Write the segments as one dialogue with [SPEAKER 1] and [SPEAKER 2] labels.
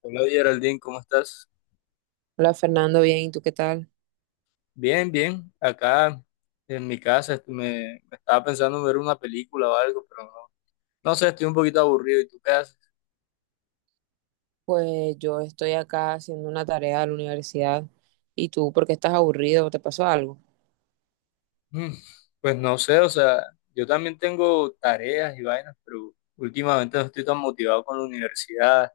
[SPEAKER 1] Hola Geraldine, ¿cómo estás?
[SPEAKER 2] Hola Fernando, bien, ¿y tú qué tal?
[SPEAKER 1] Bien, bien. Acá en mi casa me estaba pensando en ver una película o algo, pero no, no sé, estoy un poquito aburrido. ¿Y tú qué haces?
[SPEAKER 2] Pues yo estoy acá haciendo una tarea de la universidad. ¿Y tú por qué estás aburrido? ¿Te pasó algo?
[SPEAKER 1] Mm, Pues no sé, o sea, yo también tengo tareas y vainas, pero últimamente no estoy tan motivado con la universidad.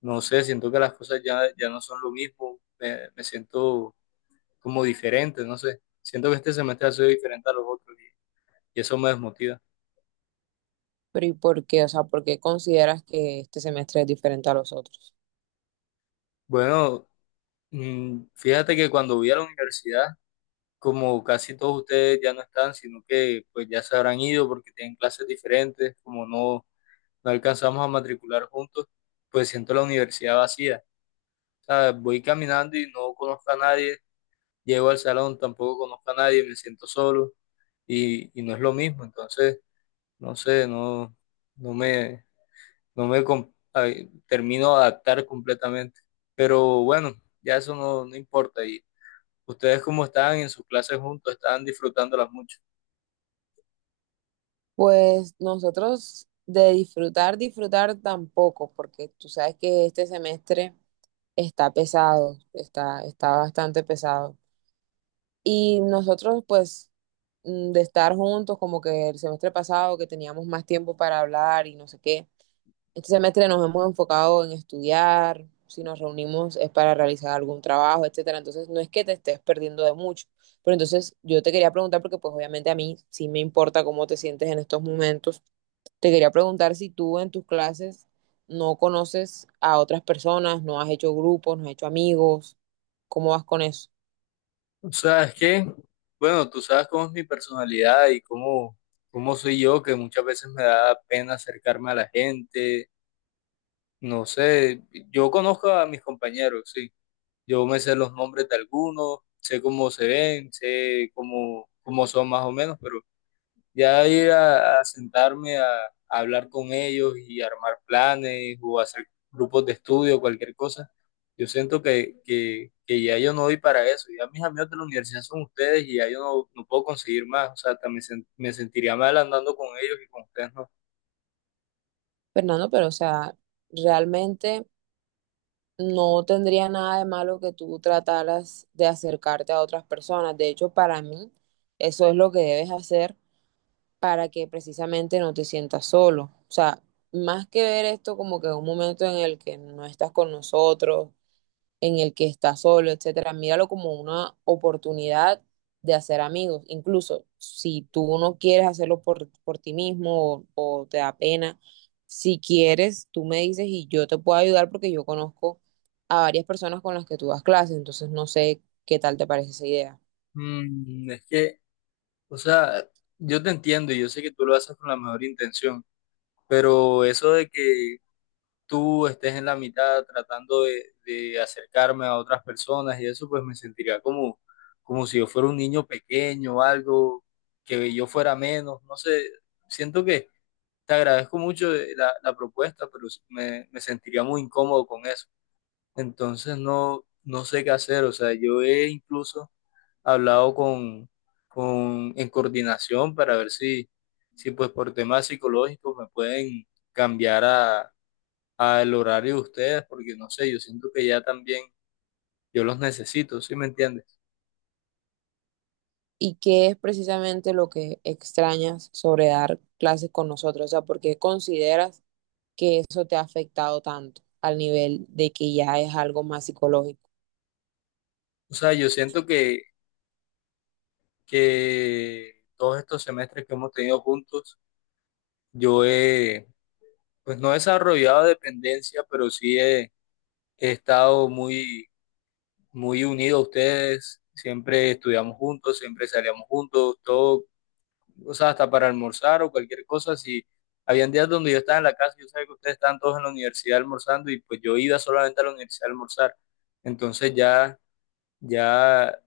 [SPEAKER 1] No sé, siento que las cosas ya no son lo mismo. Me siento como diferente, no sé. Siento que este semestre ha sido diferente a los otros y eso me desmotiva.
[SPEAKER 2] Pero ¿y por qué? O sea, ¿por qué consideras que este semestre es diferente a los otros?
[SPEAKER 1] Bueno, fíjate que cuando voy a la universidad como casi todos ustedes ya no están, sino que pues ya se habrán ido porque tienen clases diferentes, como no alcanzamos a matricular juntos, pues siento la universidad vacía. O sea, voy caminando y no conozco a nadie, llego al salón, tampoco conozco a nadie, me siento solo y no es lo mismo. Entonces, no sé, no, no me, ay, termino de adaptar completamente. Pero bueno, ya eso no importa. ¿Y ustedes cómo están en sus clases juntos? ¿Están disfrutándolas mucho?
[SPEAKER 2] Pues nosotros de disfrutar, disfrutar tampoco, porque tú sabes que este semestre está pesado, está bastante pesado. Y nosotros pues de estar juntos, como que el semestre pasado que teníamos más tiempo para hablar y no sé qué. Este semestre nos hemos enfocado en estudiar, si nos reunimos es para realizar algún trabajo, etcétera. Entonces, no es que te estés perdiendo de mucho, pero entonces yo te quería preguntar, porque pues obviamente a mí sí me importa cómo te sientes en estos momentos, te quería preguntar si tú en tus clases no conoces a otras personas, no has hecho grupos, no has hecho amigos, ¿cómo vas con eso?
[SPEAKER 1] ¿Sabes qué? Bueno, tú sabes cómo es mi personalidad y cómo soy yo, que muchas veces me da pena acercarme a la gente. No sé, yo conozco a mis compañeros, sí. Yo me sé los nombres de algunos, sé cómo se ven, sé cómo son más o menos, pero ya ir a sentarme a hablar con ellos y armar planes o hacer grupos de estudio, cualquier cosa. Yo siento que ya yo no doy para eso. Ya mis amigos de la universidad son ustedes y ya yo no, no puedo conseguir más. O sea, también me sentiría mal andando con ellos y con ustedes no.
[SPEAKER 2] Fernando, pero o sea, realmente no tendría nada de malo que tú trataras de acercarte a otras personas. De hecho, para mí, eso es lo que debes hacer para que precisamente no te sientas solo. O sea, más que ver esto como que un momento en el que no estás con nosotros, en el que está solo, etcétera, míralo como una oportunidad de hacer amigos. Incluso si tú no quieres hacerlo por ti mismo o te da pena, si quieres, tú me dices y yo te puedo ayudar porque yo conozco a varias personas con las que tú das clases, entonces no sé qué tal te parece esa idea.
[SPEAKER 1] Es que, o sea, yo te entiendo y yo sé que tú lo haces con la mejor intención, pero eso de que tú estés en la mitad tratando de acercarme a otras personas y eso, pues me sentiría como, como si yo fuera un niño pequeño o algo, que yo fuera menos, no sé, siento que te agradezco mucho la propuesta, pero me sentiría muy incómodo con eso. Entonces no, no sé qué hacer, o sea, yo he incluso hablado en coordinación para ver si, si pues por temas psicológicos me pueden cambiar al horario de ustedes, porque no sé, yo siento que ya también yo los necesito, ¿sí me entiendes?
[SPEAKER 2] ¿Y qué es precisamente lo que extrañas sobre dar clases con nosotros? O sea, ¿por qué consideras que eso te ha afectado tanto al nivel de que ya es algo más psicológico?
[SPEAKER 1] O sea, yo siento que todos estos semestres que hemos tenido juntos, yo he, pues no he desarrollado dependencia, pero sí he, he estado muy unido a ustedes, siempre estudiamos juntos, siempre salíamos juntos, todo o sea, hasta para almorzar o cualquier cosa, si habían días donde yo estaba en la casa, yo sabía que ustedes estaban todos en la universidad almorzando y pues yo iba solamente a la universidad a almorzar. Entonces ya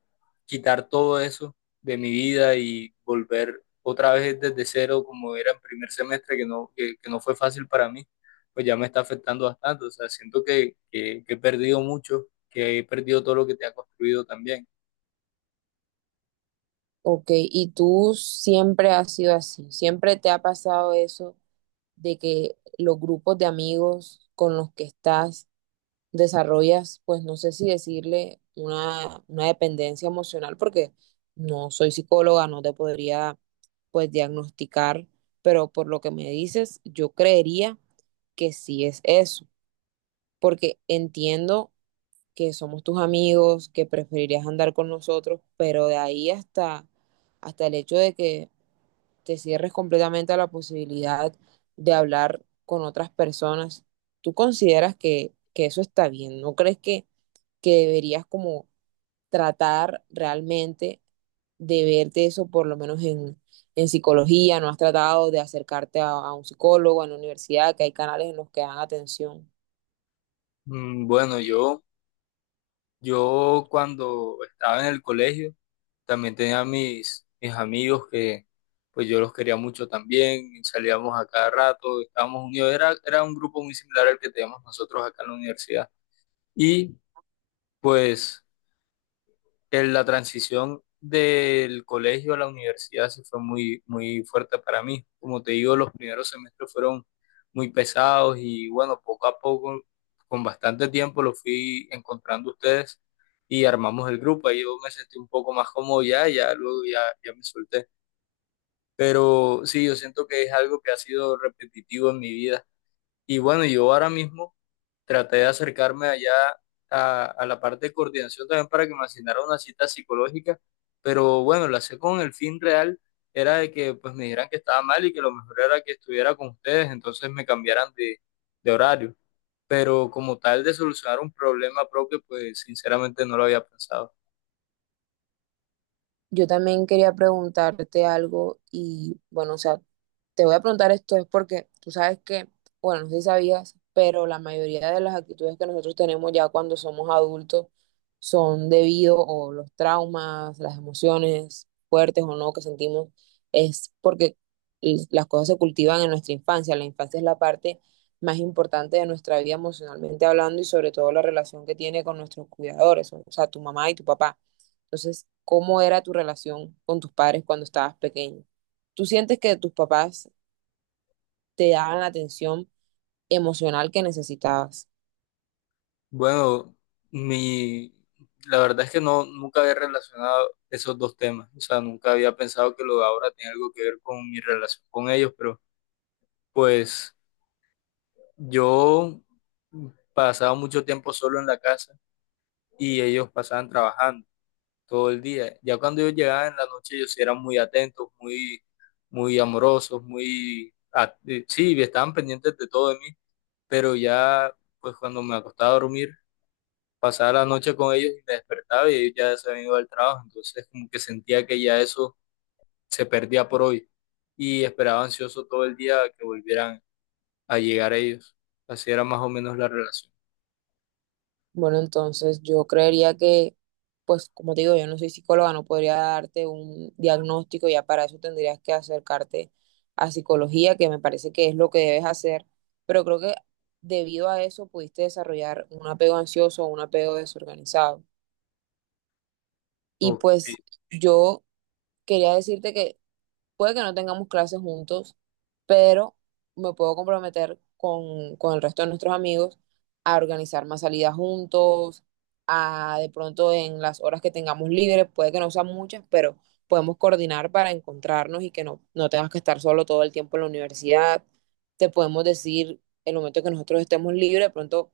[SPEAKER 1] quitar todo eso de mi vida y volver otra vez desde cero como era en primer semestre, que no, que no fue fácil para mí, pues ya me está afectando bastante. O sea, siento que he perdido mucho, que he perdido todo lo que te ha construido también.
[SPEAKER 2] Ok, y tú siempre has sido así, siempre te ha pasado eso de que los grupos de amigos con los que estás desarrollas, pues no sé si decirle una dependencia emocional, porque no soy psicóloga, no te podría pues diagnosticar, pero por lo que me dices, yo creería que sí es eso, porque entiendo que somos tus amigos, que preferirías andar con nosotros, pero de ahí hasta, hasta el hecho de que te cierres completamente a la posibilidad de hablar con otras personas. ¿Tú consideras que eso está bien? ¿No crees que deberías como tratar realmente de verte eso, por lo menos en psicología? ¿No has tratado de acercarte a un psicólogo, en la universidad, que hay canales en los que dan atención?
[SPEAKER 1] Bueno, yo cuando estaba en el colegio también tenía mis amigos que pues yo los quería mucho también, y salíamos a cada rato, estábamos unidos, era un grupo muy similar al que teníamos nosotros acá en la universidad. Y pues en la transición del colegio a la universidad sí fue muy fuerte para mí. Como te digo, los primeros semestres fueron muy pesados y bueno, poco a poco, con bastante tiempo, lo fui encontrando ustedes y armamos el grupo. Ahí yo me sentí un poco más cómodo ya, ya luego ya me solté. Pero sí, yo siento que es algo que ha sido repetitivo en mi vida. Y bueno, yo ahora mismo traté de acercarme allá a la parte de coordinación también para que me asignara una cita psicológica, pero bueno, la sé con el fin real era de que pues me dijeran que estaba mal y que lo mejor era que estuviera con ustedes, entonces me cambiaran de horario. Pero como tal de solucionar un problema propio, pues sinceramente no lo había pensado.
[SPEAKER 2] Yo también quería preguntarte algo y bueno, o sea, te voy a preguntar esto es porque tú sabes que, bueno, no sé si sabías, pero la mayoría de las actitudes que nosotros tenemos ya cuando somos adultos son debido o los traumas, las emociones fuertes o no que sentimos, es porque las cosas se cultivan en nuestra infancia. La infancia es la parte más importante de nuestra vida emocionalmente hablando y sobre todo la relación que tiene con nuestros cuidadores, o sea, tu mamá y tu papá. Entonces, ¿cómo era tu relación con tus padres cuando estabas pequeño? ¿Tú sientes que tus papás te daban la atención emocional que necesitabas?
[SPEAKER 1] Bueno, mi, la verdad es que no, nunca había relacionado esos dos temas, o sea, nunca había pensado que lo de ahora tiene algo que ver con mi relación con ellos, pero pues yo pasaba mucho tiempo solo en la casa y ellos pasaban trabajando todo el día. Ya cuando ellos llegaban en la noche, ellos sí eran muy atentos, muy amorosos, sí, estaban pendientes de todo de mí, pero ya, pues cuando me acostaba a dormir, pasaba la noche con ellos y me despertaba y ellos ya se habían ido al trabajo. Entonces, como que sentía que ya eso se perdía por hoy y esperaba ansioso todo el día que volvieran a llegar ellos. Así era más o menos la relación.
[SPEAKER 2] Bueno, entonces yo creería que, pues como te digo, yo no soy psicóloga, no podría darte un diagnóstico, ya para eso tendrías que acercarte a psicología, que me parece que es lo que debes hacer, pero creo que debido a eso pudiste desarrollar un apego ansioso o un apego desorganizado. Y
[SPEAKER 1] Ok.
[SPEAKER 2] pues yo quería decirte que puede que no tengamos clases juntos, pero me puedo comprometer con el resto de nuestros amigos a organizar más salidas juntos, a de pronto en las horas que tengamos libres, puede que no sean muchas, pero podemos coordinar para encontrarnos y que no, no tengas que estar solo todo el tiempo en la universidad. Te podemos decir el momento que nosotros estemos libres, de pronto,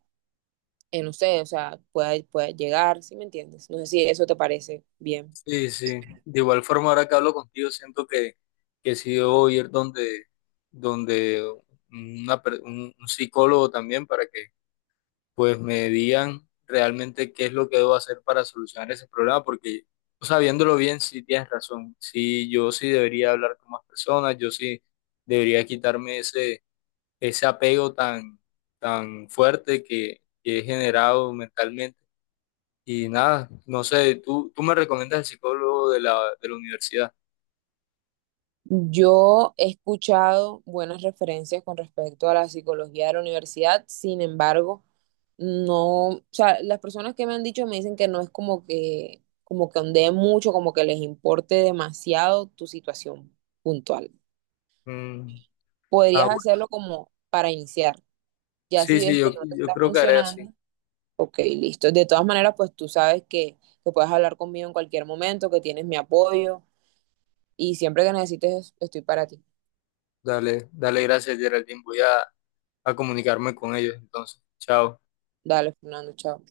[SPEAKER 2] no sé, o sea, pueda llegar, ¿si me entiendes? No sé si eso te parece bien.
[SPEAKER 1] Sí, sí. De igual forma, ahora que hablo contigo, siento que sí debo ir donde un psicólogo también para que pues me digan realmente qué es lo que debo hacer para solucionar ese problema, porque o sea, viéndolo bien, sí tienes razón. Sí, yo sí debería hablar con más personas, yo sí debería quitarme ese apego tan fuerte que he generado mentalmente y nada, no sé, tú me recomiendas el psicólogo de de la universidad.
[SPEAKER 2] Yo he escuchado buenas referencias con respecto a la psicología de la universidad, sin embargo, no, o sea, las personas que me han dicho me dicen que no es como que ondeen mucho, como que les importe demasiado tu situación puntual.
[SPEAKER 1] Mm, ah,
[SPEAKER 2] Podrías
[SPEAKER 1] bueno.
[SPEAKER 2] hacerlo como para iniciar. Ya si
[SPEAKER 1] Sí, sí,
[SPEAKER 2] ves que no te
[SPEAKER 1] yo
[SPEAKER 2] está
[SPEAKER 1] creo que haré así.
[SPEAKER 2] funcionando, ok, listo. De todas maneras, pues tú sabes que puedes hablar conmigo en cualquier momento, que tienes mi apoyo y siempre que necesites, estoy para ti.
[SPEAKER 1] Dale, dale gracias, Geraldine. Voy a comunicarme con ellos entonces. Chao.
[SPEAKER 2] Dale, Fernando, chao.